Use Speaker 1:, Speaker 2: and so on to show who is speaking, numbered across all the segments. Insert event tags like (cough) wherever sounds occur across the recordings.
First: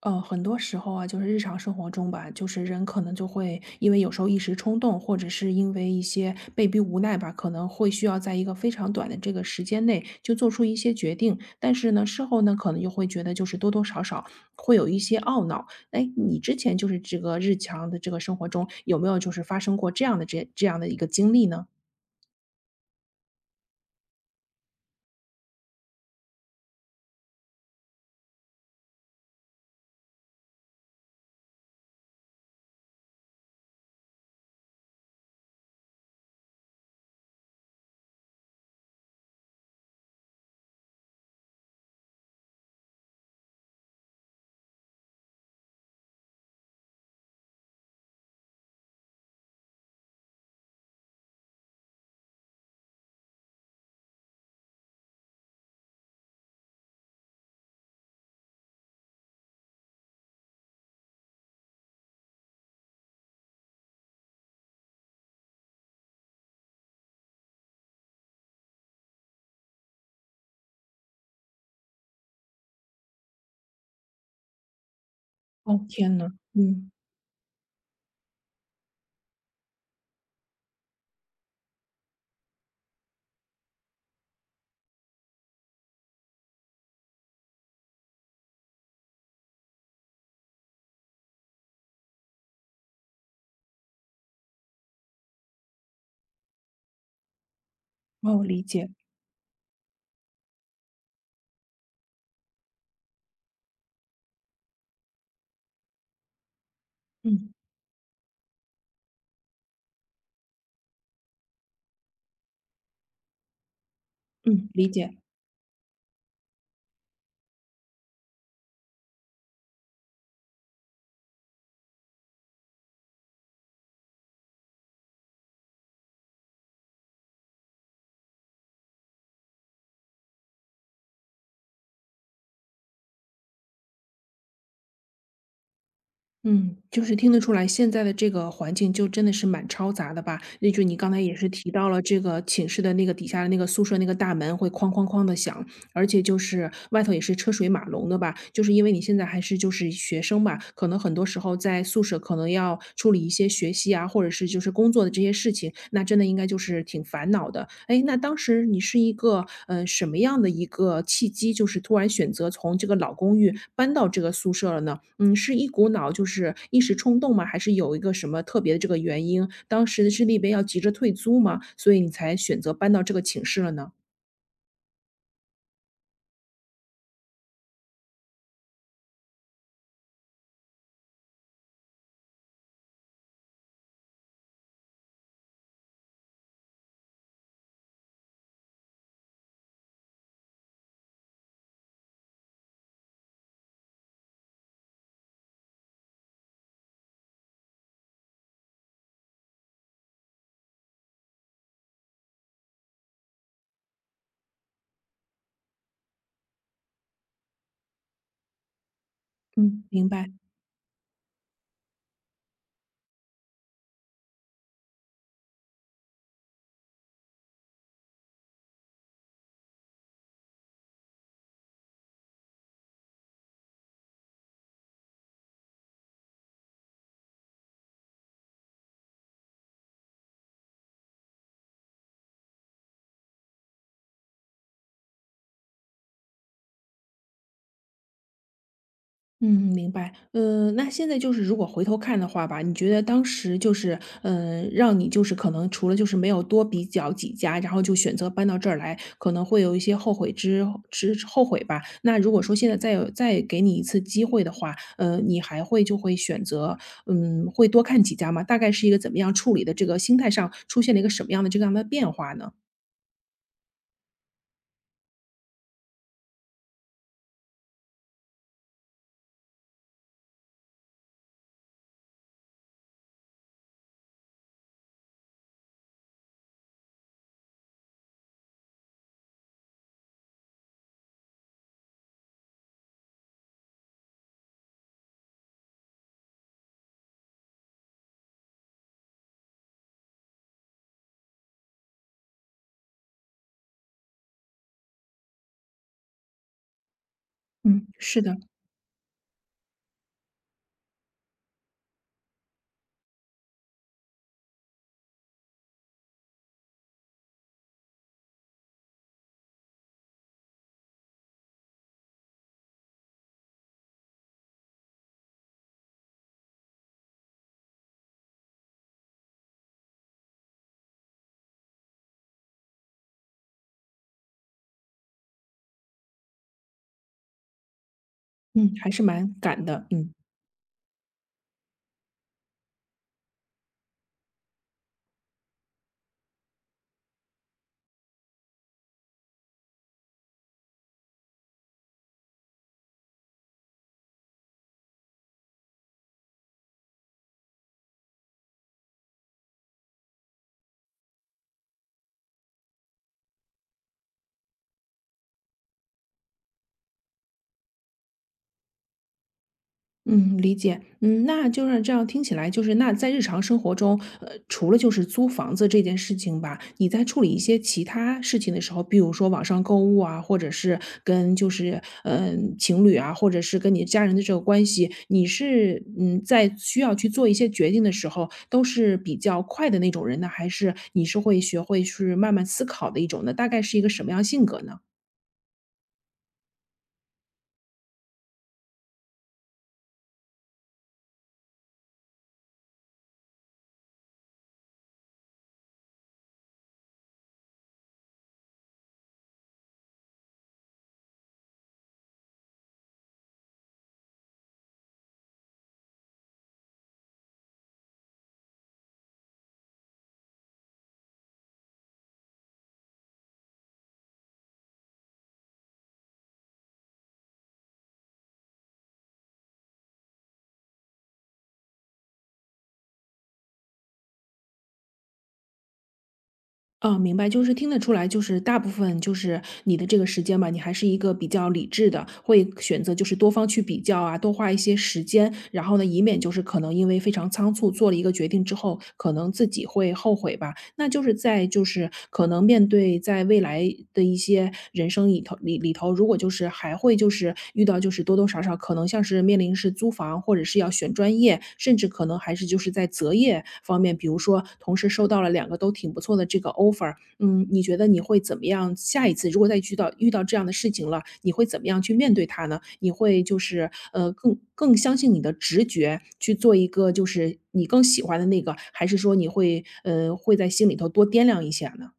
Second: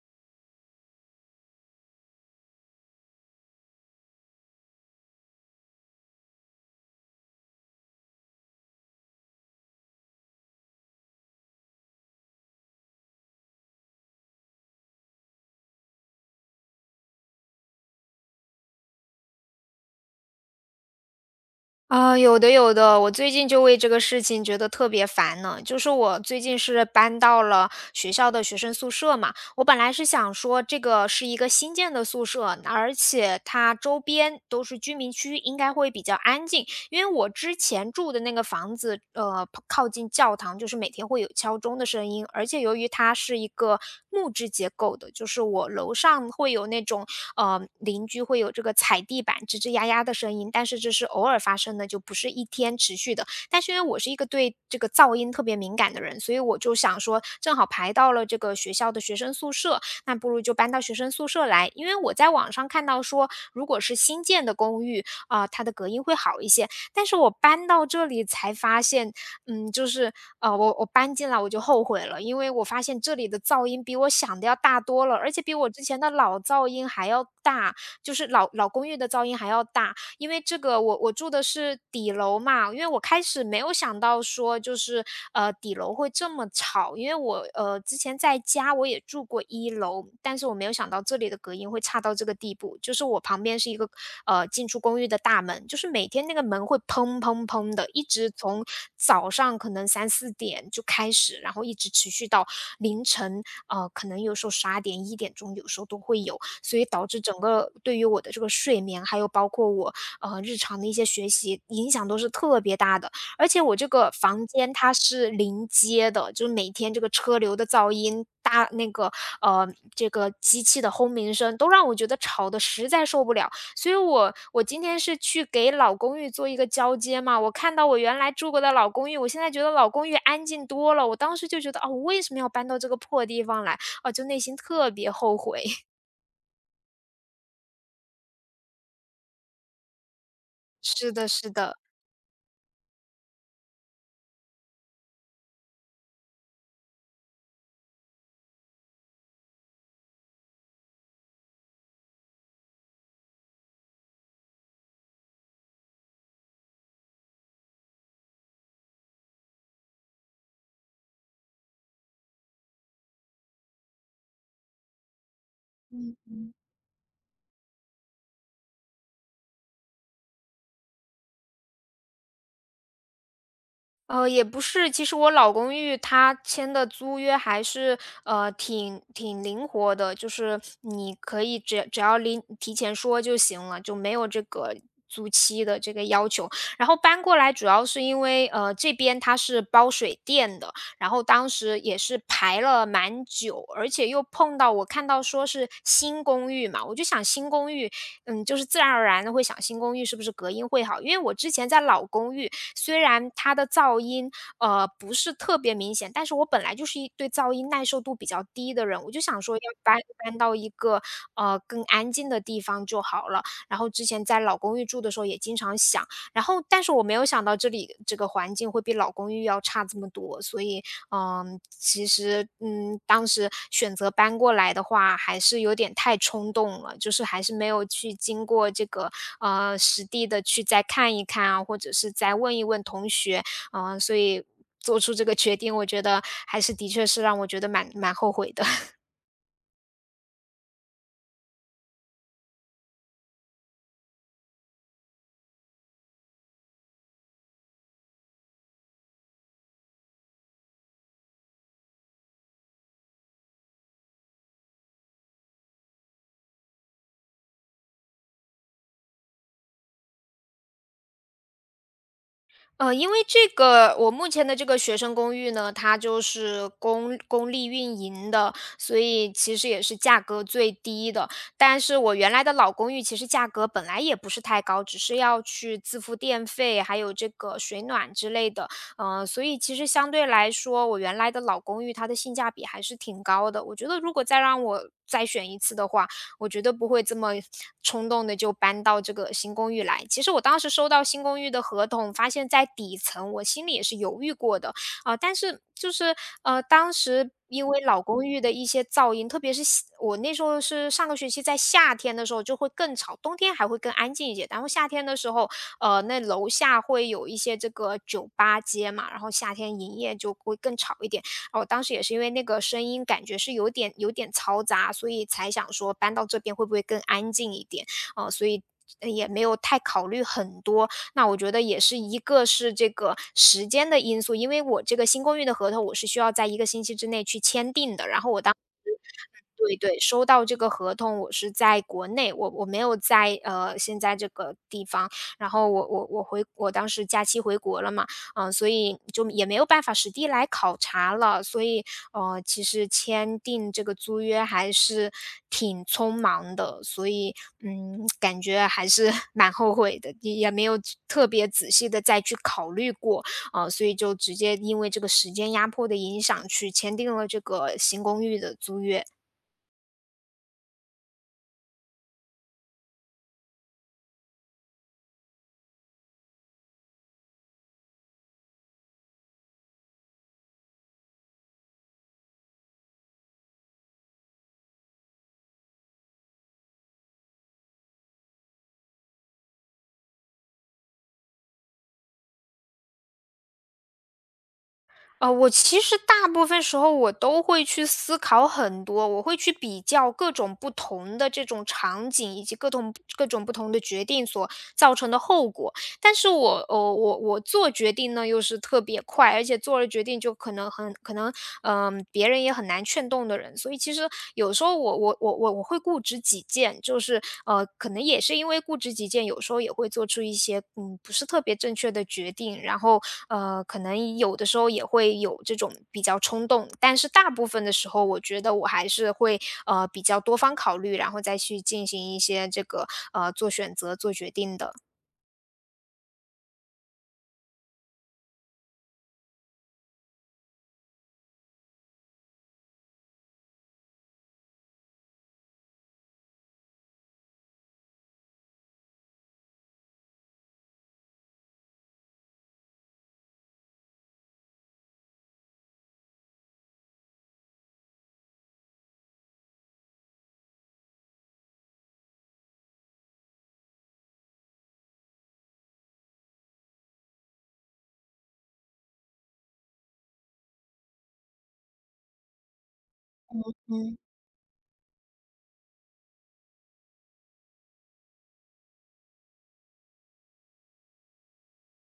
Speaker 1: 很多时候啊，就是日常生活中吧，就是人可能就会因为有时候一时冲动，或者是因为一些被逼无奈吧，可能会需要在一个非常短的这个时间内就做出一些决定。但是呢，事后呢，可能又会觉得就是多多少少会有一些懊恼。哎，你之前就是这个日常的这个生活中，有没有就是发生过这样的这样的一个经历呢？
Speaker 2: 啊，有的有的，我最近就为这个事情觉得特别烦呢。就是我最近是搬到了学校的学生宿舍嘛，我本来是想说这个是一个新建的宿舍，而且它周边都是居民区，应该会比较安静。因为我之前住的那个房子，靠近教堂，就是每天会有敲钟的声音，而且由于它是一个木质结构的，就是我楼上会有那种邻居会有这个踩地板吱吱呀呀的声音，但是这是偶尔发生的，就不是一天持续的。但是因为我是一个对这个噪音特别敏感的人，所以我就想说，正好排到了这个学校的学生宿舍，那不如就搬到学生宿舍来。因为我在网上看到说，如果是新建的公寓啊、它的隔音会好一些。但是我搬到这里才发现，嗯，就是我搬进来我就后悔了，因为我发现这里的噪音比我想的要大多了，而且比我之
Speaker 1: 哦，
Speaker 2: 前的
Speaker 1: 天呐。
Speaker 2: 老噪音
Speaker 1: 嗯。
Speaker 2: 还要大，就是老公寓的噪音还要大。因为这个我住的是底楼嘛，因为我开始没有想到说就是底楼会这么吵，因为我之前在家我也住过一楼，但是我没有想到这里的隔音会差到这个地步，就是我旁边是一个进出公寓的大门，就是每天那个门会砰砰砰的，一直
Speaker 1: 哦，理
Speaker 2: 从
Speaker 1: 解。
Speaker 2: 早上可能三四点就开始，然后一直持续到凌晨，可能有时候十二点一点钟，有时候都会有，所以导致整
Speaker 1: 嗯
Speaker 2: 个对于我的这个睡眠，还有包括我日常的一些学习影响都是特别大的。而且我这个房
Speaker 1: 嗯，
Speaker 2: 间
Speaker 1: 理
Speaker 2: 它
Speaker 1: 解。
Speaker 2: 是临街的，就是每天这个车流的噪音，大那个呃，这个机器的轰鸣声都让我觉得吵得实在受不了。所以我今天是去给老公寓做一个交接嘛，我看到我原来住过的老公寓，我现在觉得老公寓安静多了。我当时就觉得，啊，我为什么要搬到这个破地方来？哦，就内心特别后悔。(laughs)
Speaker 1: 嗯，就是听得出来，现在的这个环境就真的是蛮嘈杂的吧？那就你刚
Speaker 2: 是
Speaker 1: 才
Speaker 2: 的，
Speaker 1: 也是
Speaker 2: 是
Speaker 1: 提
Speaker 2: 的。
Speaker 1: 到了，这个寝室的那个底下的那个宿舍那个大门会哐哐哐的响，而且就是外头也是车水马龙的吧？就是因为你现在还是就是学生吧，可能很多时候在宿舍可能要处理一些学习啊，或者是就是工作的这些事情，那真的应该就是挺烦恼的。哎，那当时你是一个什么样的一个契机，就是突然选择从这个老公寓搬到这个宿舍了呢？嗯，是一股脑就是一时冲动吗？还是有一个什么特别的这个原因？当时是那边要急着退租吗？所以你才选择搬到这个寝室了呢？
Speaker 2: 呃，也不是，其实我老公寓他签的租约还是挺灵活的，就是你可以只要临提前说就行了，就没有这个租期的这个要求。然后搬过来主要是因为这边它是包水电的，然后当时也是排了蛮久，而且又碰到我看到说是新公寓嘛，我就想新公寓，嗯，就是自然而然的会想新公寓是不是隔音会好，因为我之前在老公寓。虽然它的噪音不是特别明显，但是我本来就是一对噪音耐受度比较低的人，我就想说要
Speaker 1: 嗯，
Speaker 2: 搬
Speaker 1: 明白。
Speaker 2: 搬到一个更安静的地方就好了。然后之前在老公寓住的时候也经常想，然后但是我没有想到这里这个环境会比老公寓要差这么多，所以嗯，其实，嗯，当时选择搬过来的话，还是有点太冲动了，就是还是没有去经过这个实地的去再看一看啊，或者是再问一问同学，嗯、所以做出这个决定，我觉得还是的确是让我觉得蛮后悔的。
Speaker 1: 嗯，明白。那现在就是如果回头看的话吧，你觉得当时就是，让你就是可能除了就是没有多比较几家，然后就选择搬到这儿来，可能会有一些后悔吧。那如果说现在再有再给你一次机会的话，你还会就会选择，嗯，会多看几家吗？大概是一个怎么样处理的这个心态上出现了一个什么样的这样的变化呢？
Speaker 2: 呃，因为这个我目前的这个学生公寓呢，它就是公立运营的，所以其实也是价格最低的。但是我原来的老公寓其实价格本来也不是太高，只是要去自付电费，还有这个水暖之类的。所以其实相对来说，我原来的老公寓它的性价比还是挺高的。我觉得如果再让我再选一次的话，我觉得不会这么冲动的就搬到这个新公寓来。其实我当时收到新公寓的合同，发现在底层，我心里也是犹豫过的啊、但是就是当时因为
Speaker 1: 嗯，
Speaker 2: 老
Speaker 1: 是
Speaker 2: 公
Speaker 1: 的。
Speaker 2: 寓的一些噪音，特别是夏我那时候是上个学期在夏天的时候就会更吵，冬天还会更安静一些。然后夏天的时候，那楼下会有一些这个酒吧街嘛，然后夏天营业就会更吵一点。哦，我当时也是因为那个声音感觉是有点嘈杂，所以才想说搬到这边会不会更安静一点，啊，所以。也没有太考虑很多，那我觉得也是一个是这个时间的因素，因为我这个新公寓的合同我是需要在一个星期之内去签订的，然后我当。
Speaker 1: 嗯，还是蛮赶
Speaker 2: 对
Speaker 1: 的，
Speaker 2: 对，
Speaker 1: 嗯。
Speaker 2: 收到这个合同，我是在国内，我没有在现在这个地方，然后我回我当时假期回国了嘛，嗯、所以就也没有办法实地来考察了，所以其实签订这个租约还是挺匆忙的，所以嗯，感觉还是 (laughs) 蛮后悔的，也没有特别仔细的再去考虑过，啊，所以就直接因为这个时间压迫的影响去签订了这个新公寓的租约。
Speaker 1: 嗯，理解。嗯，那就是这样听起来，就是那在日常生活中，除了就是租房子这件事情吧，你在处理一些其他事情的时候，比如说网上购物啊，或者是跟就是情侣啊，或者是跟你家人的这个关系，你是嗯在需要去做一些决定的时候，都是比较快的那种人呢，还是你是会学会去慢慢思考的一种呢？大概是一个什么样性格呢？
Speaker 2: 呃，我其实大部分时候我都会去思考很多，我会去比较各种不同的这种场景，以及各种不同的决定所造成的后果。但是我做决定呢，又是特别快，而且做了决定就可能很可能，嗯、别人也很难劝动的人。所以其实有时候我会固执己见，就是可能也是因为固执己见，有时候也会做出一些不是特别正确的决定，然后可能有的时候也会有这种比较冲动，但是大部分的时候，我觉得我还是会比较多方考虑，然后再去进行一些这个做选择、做决定的。
Speaker 1: 啊，明白，就是听得出来，就是大部分就是你的这个时间吧，你还是一个比较理智的，会选择就是多方去比较啊，多花一些时间，然后呢，以免就是可能因为非常仓促做了一个决定之后，可能自己会后悔吧。那就是在就是就是可能面对在未来的一些人生里头，如果就是还会就是遇到就是多多少少可能像是面临是租房，或者是要选专业，甚至可能还是就是在择业方面，比如说同时收到了两个都挺不错的这个 offer，嗯，你觉得你会怎么样下一次如果再遇到这样的事情了，你会怎么样去面对它呢？你会就是，
Speaker 2: 嗯，
Speaker 1: 更相信你的直觉去做一个就是你更喜欢的那个，还是说你会，会在心里头多掂量一下呢？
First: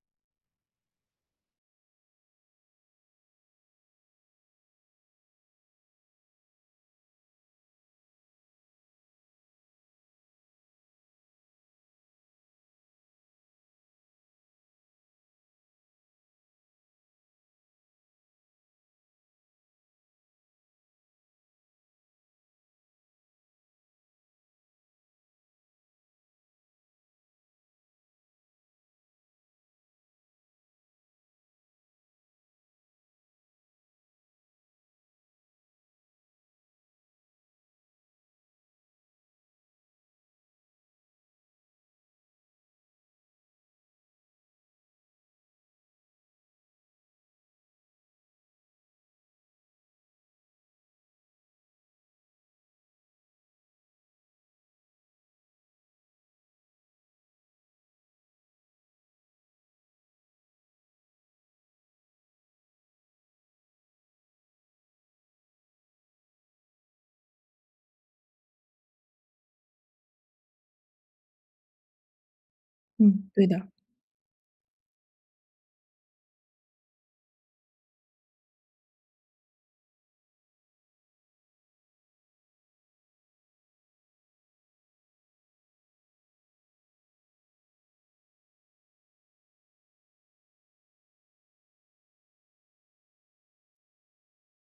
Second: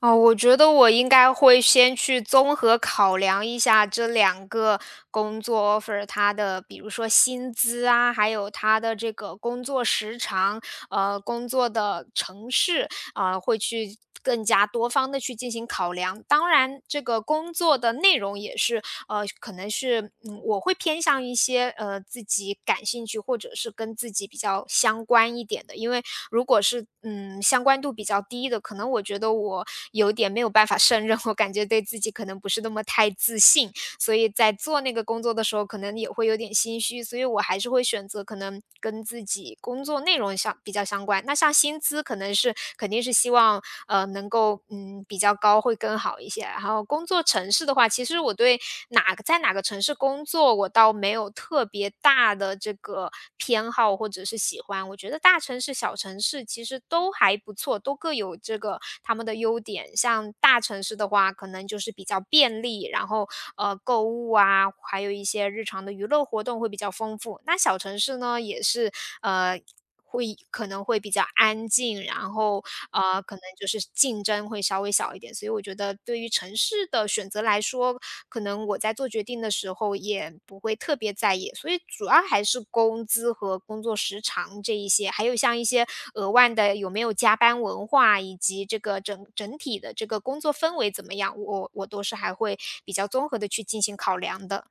Speaker 2: 哦，我觉得我应该会先去综合考量一下这两个工作 offer,它的比如说薪资啊，还有它的这个工作时长，工作的城市。啊，会去更加多方的去进行考量。当然这个工作的内容也是，可能是，嗯，我会偏向一些，自己感兴趣或者是跟自己比较相关一点的。因为如果是，嗯，相关度比较低的，可能我觉得我有点没有办法胜任，我感觉对自己可能不是那么太自信。所以在做那个工作的时候，可能也会有点心虚，所以我还是会选择可能跟自己工作内容相比较相关。那像薪资可能是肯定是希望能够嗯比较高会更好一些。然后工作城市的话，其实我对哪个在哪个城市工作，我倒没有特别别大的这个偏好或者是喜欢。我觉得大城市、小城市其实都还不错，都各有这个他们的优点。像大城市的话，可能就是比较便利，然后购物啊，还有一些日常的娱乐活动会比较丰富。那小城市呢，也是呃会可能会比较安静，然后，
Speaker 1: 嗯，
Speaker 2: 可能
Speaker 1: 对
Speaker 2: 就
Speaker 1: 的。
Speaker 2: 是竞争会稍微小一点。所以我觉得对于城市的选择来说，可能我在做决定的时候也不会特别在意。所以主要还是工资和工作时长这一些，还有像一些额外的有没有加班文化，以及这个整体的这个工作氛围怎么样，我都是还会比较综合的去进行考量的。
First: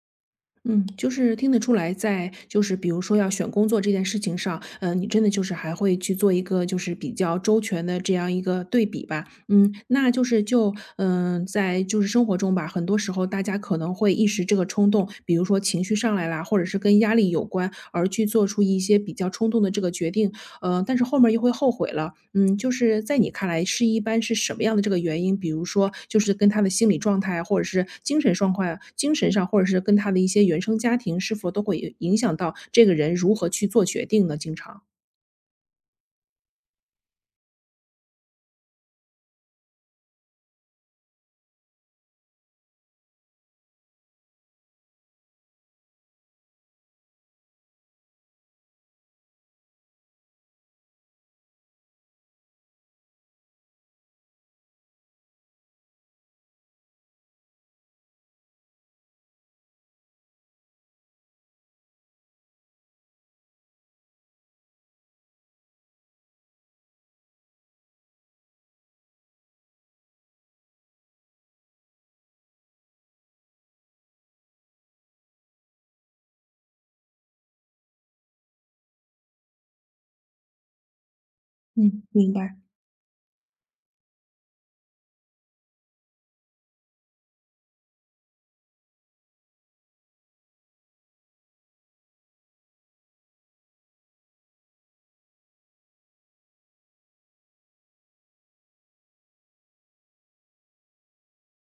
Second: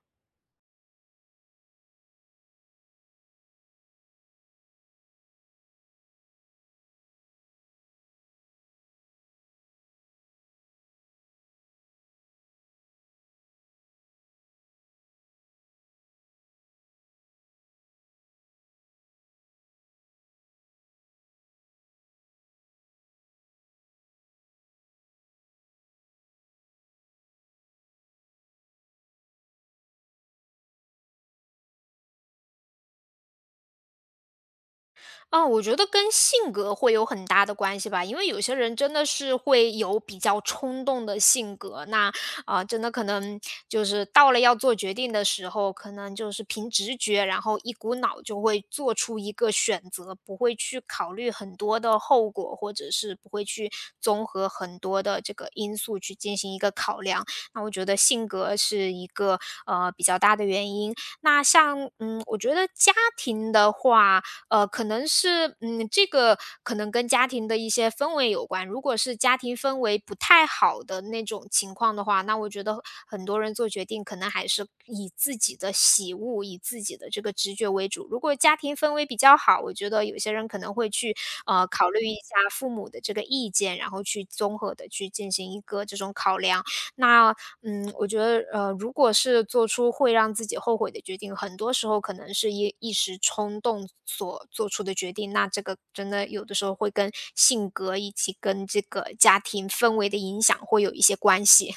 Speaker 1: 嗯，就是听得出来，在就是比如说要选工作这件事情上，你真的就是还会去做一个就是比较周全的这样一个对比吧。嗯，那就是就在就是生活中吧，很多时候大家可能会一时这个冲动，比如说情绪上来啦，或者是跟压力有关，而去做出一些比较冲动的这个决定。但是后面又会后悔了。嗯，就是在你看来是一般是什么样的这个原因？比如说就是跟他的心理状态，或者是精神状况精神上，或者是跟他的一些原生家庭，是否都会影响到这个人如何去做决定呢？经常。
Speaker 2: 啊，我觉得跟性格会有很大的关系吧，因为有些人真的是会有比较冲动的性格，那啊，真的可能就是到了要做决定的时候，可能就是凭直觉，然后一股脑就会做出一个选择，不会去考虑很多的后果，或者是不会去综合很多的这个因素去进行一个考量。那我觉得性格是一个比较大的原因。那像嗯，我觉得家庭的话，呃，可能是嗯，这个可能跟家庭的一些氛围有关。如果是家庭氛围不太好的那种情况的话，那我觉得很多人做决定可能还是以自己的喜恶、以自己的这个直觉为主。如果家庭氛围比较好，我觉得有些人可能会去考
Speaker 1: 嗯，
Speaker 2: 虑一
Speaker 1: 明
Speaker 2: 下
Speaker 1: 白。
Speaker 2: 父母的这个意见，然后去综合的去进行一个这种考量。那嗯，我觉得，呃，如果是做出会让自己后悔的决定，很多时候可能是一时冲动所做出的决定，那这个真的有的时候会跟性格以及跟这个家庭氛围的影响会有一些关系。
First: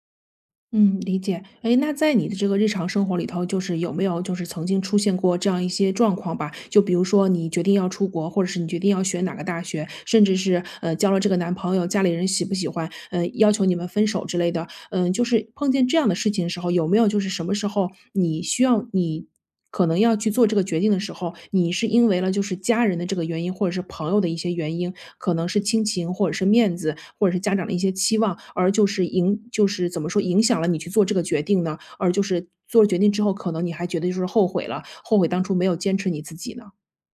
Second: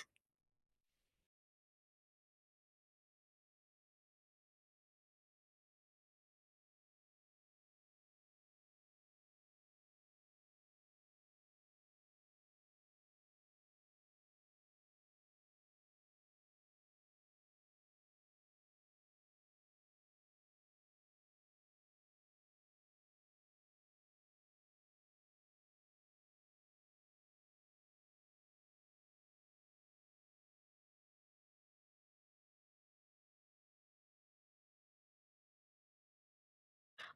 Speaker 1: 嗯，理解。哎，那在你的这个日常生活里头，就是有没有就是曾经出现过这样一些状况吧？就比如说你决定要出国，或者是你决定要选哪个大学，甚至是交了这个男朋友，家里人喜不喜欢，要求你们分手之类的。嗯，就是碰见这样的事情的时候，有没有就是什么时候你需要你可能要去做这个决定的时候，你是因为了就是家人的这个原因，或者是朋友的一些原因，可能是亲情，或者是面子，或者是家长的一些期望，而就是影就是怎么说影响了你去做这个决定呢？而就是做了决定之后，可能你还觉得就是后悔了，后悔当初没有坚持你自己呢？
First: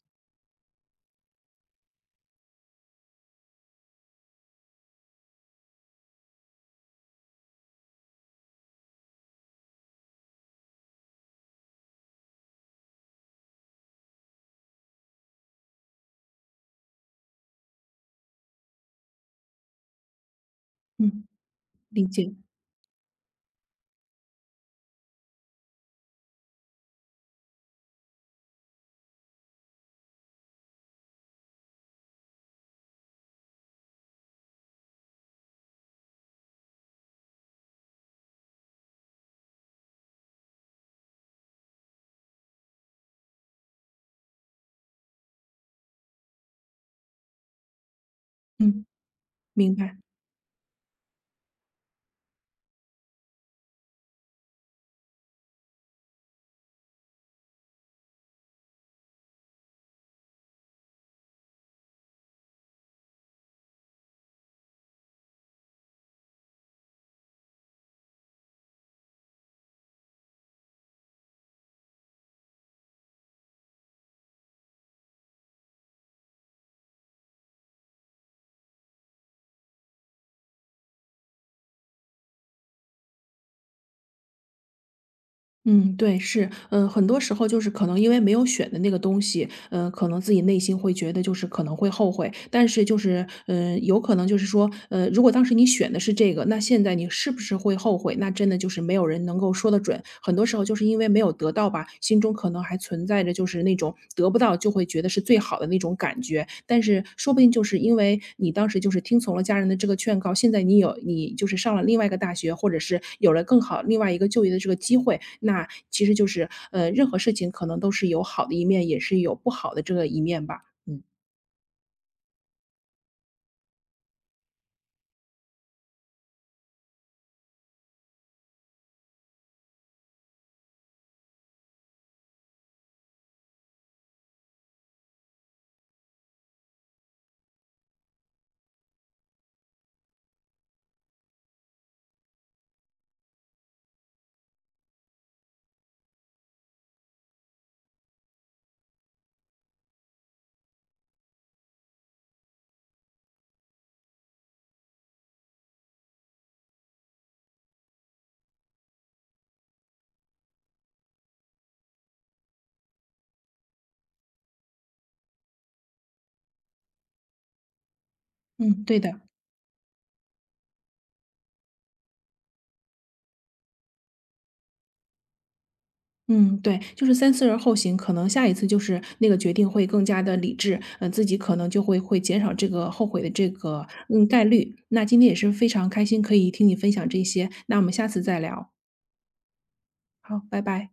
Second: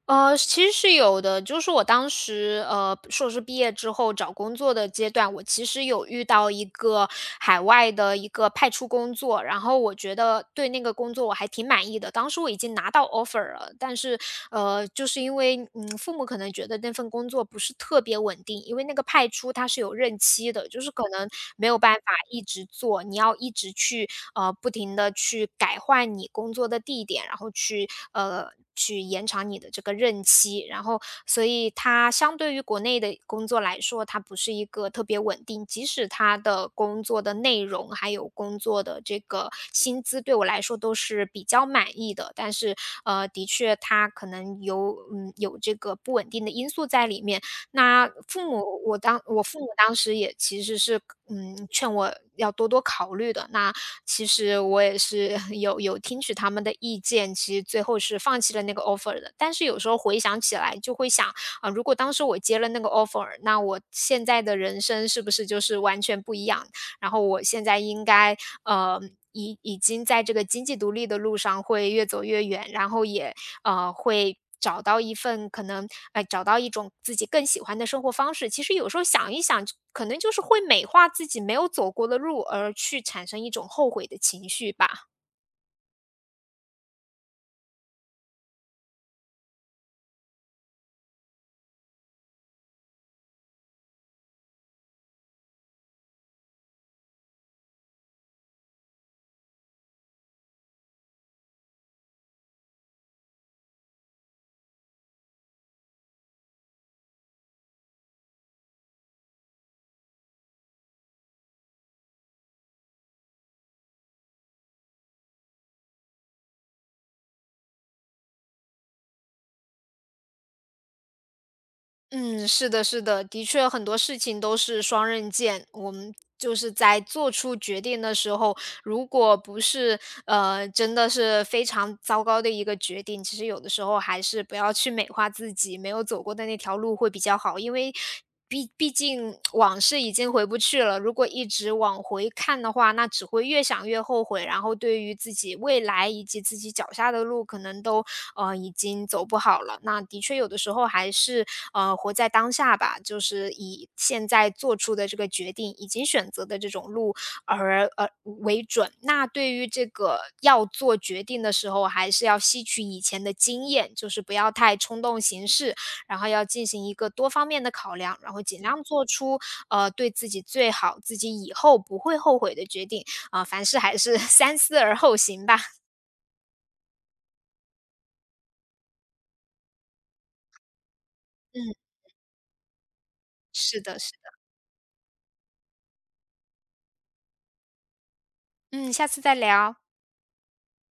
Speaker 2: 呃，其实是有的，就是我当时硕士毕业之后找工作的阶段，我其实有遇到一个海外的一个派出工作，然后我觉得对那个工作我还挺满意的。当时我已经拿到 offer 了，但是呃，就是因为嗯父母可能觉得那份工作不是特别稳定，因为那个派出它是有任期的，就是可
Speaker 1: 嗯，
Speaker 2: 能没有办法
Speaker 1: 理解。
Speaker 2: 一直做，你要一直去不停的去改换你工作的地点，然后去呃去延长你的这个任期。然后，所以它相对于国内的工作来说，它不是一个特别稳定。即使它的工作的内容，还有工作的这个薪资对我来说都是比较满意的，但是呃，的确它可能有嗯有这个不稳定的因素在里面。那父母，
Speaker 1: 嗯，
Speaker 2: 我父母
Speaker 1: 明
Speaker 2: 当
Speaker 1: 白。
Speaker 2: 时也其实是嗯劝我要多多考虑的。那其实我也是 (laughs) 有听取他们的意见，其实最后是放弃了那个 offer 的。但是有时候回想起来，就会想啊，如果当时我接了那个 offer，那我现在的人生是不是就是完全不一样，然后我现在应该呃已经在这个经济独立的路上会越走越远，然后也呃会。找到一份可能，哎，找到一种自己更喜欢的生活方式。其实有时候想一想，可能就是会美化自己没有走过的路，而去产生一种后悔的情绪吧。
Speaker 1: 嗯，对，是，嗯，很多时候就是可能因为没有选的那个东西，嗯，可能自己内心会觉得就是可能会后悔，但是就是，嗯，有可能就是说，如果当时你选的是这个，那现在你是不是会后悔？那真的就是没有人能够说得准。很多时候就是因为没有得到吧，心中可能还存在。带着就是那种得不到就会觉得是最好的那种感觉。但是说不定就是因为你当时就是听从了家人的这个劝告，现在你有你就是上了另外一个大学，或者是有了更好另外一个就业的这个机会，那其实就是任何事情可能都是有好的一面，也是有不好的这个一面吧。嗯。
Speaker 2: 嗯，是的，是的，的确很多事情都是双刃剑。我们就是在做出决定的时候，如果不是呃真的是非常糟糕的一个决定，其实有的时候还是不要去美化自己，没有走过的那条路会比较好，因为毕竟往事已经回不去了，如果一直往回看的话，那只会越想越后悔，然后对于自己未来以及自己脚下的路，可能都呃已经走不好了。那的确有的时候还是呃活在当下吧，就是以现在做出的这个决定，已经选择的这种路而呃为准。那对于这个要做决定的时候，还是要吸取以前的经验，就是不要太冲动行事，然后要进行一个多方面的考量，然后尽量
Speaker 1: 嗯，对
Speaker 2: 做
Speaker 1: 的。
Speaker 2: 出呃对自己最好、自己以后不会后悔的决定啊、凡事还是 (laughs) 三思而后行吧。
Speaker 1: 嗯，对，就是三思而后行，可能下一次就是那个决定会更加的理智，嗯，自己可能
Speaker 2: 嗯，
Speaker 1: 就会减少这个后悔的这
Speaker 2: 是
Speaker 1: 个
Speaker 2: 的，是的。
Speaker 1: 概率。那今天也是非常开心，可以听你分享这些，那我们下次再聊。
Speaker 2: 嗯，下次再聊。
Speaker 1: 好，拜拜。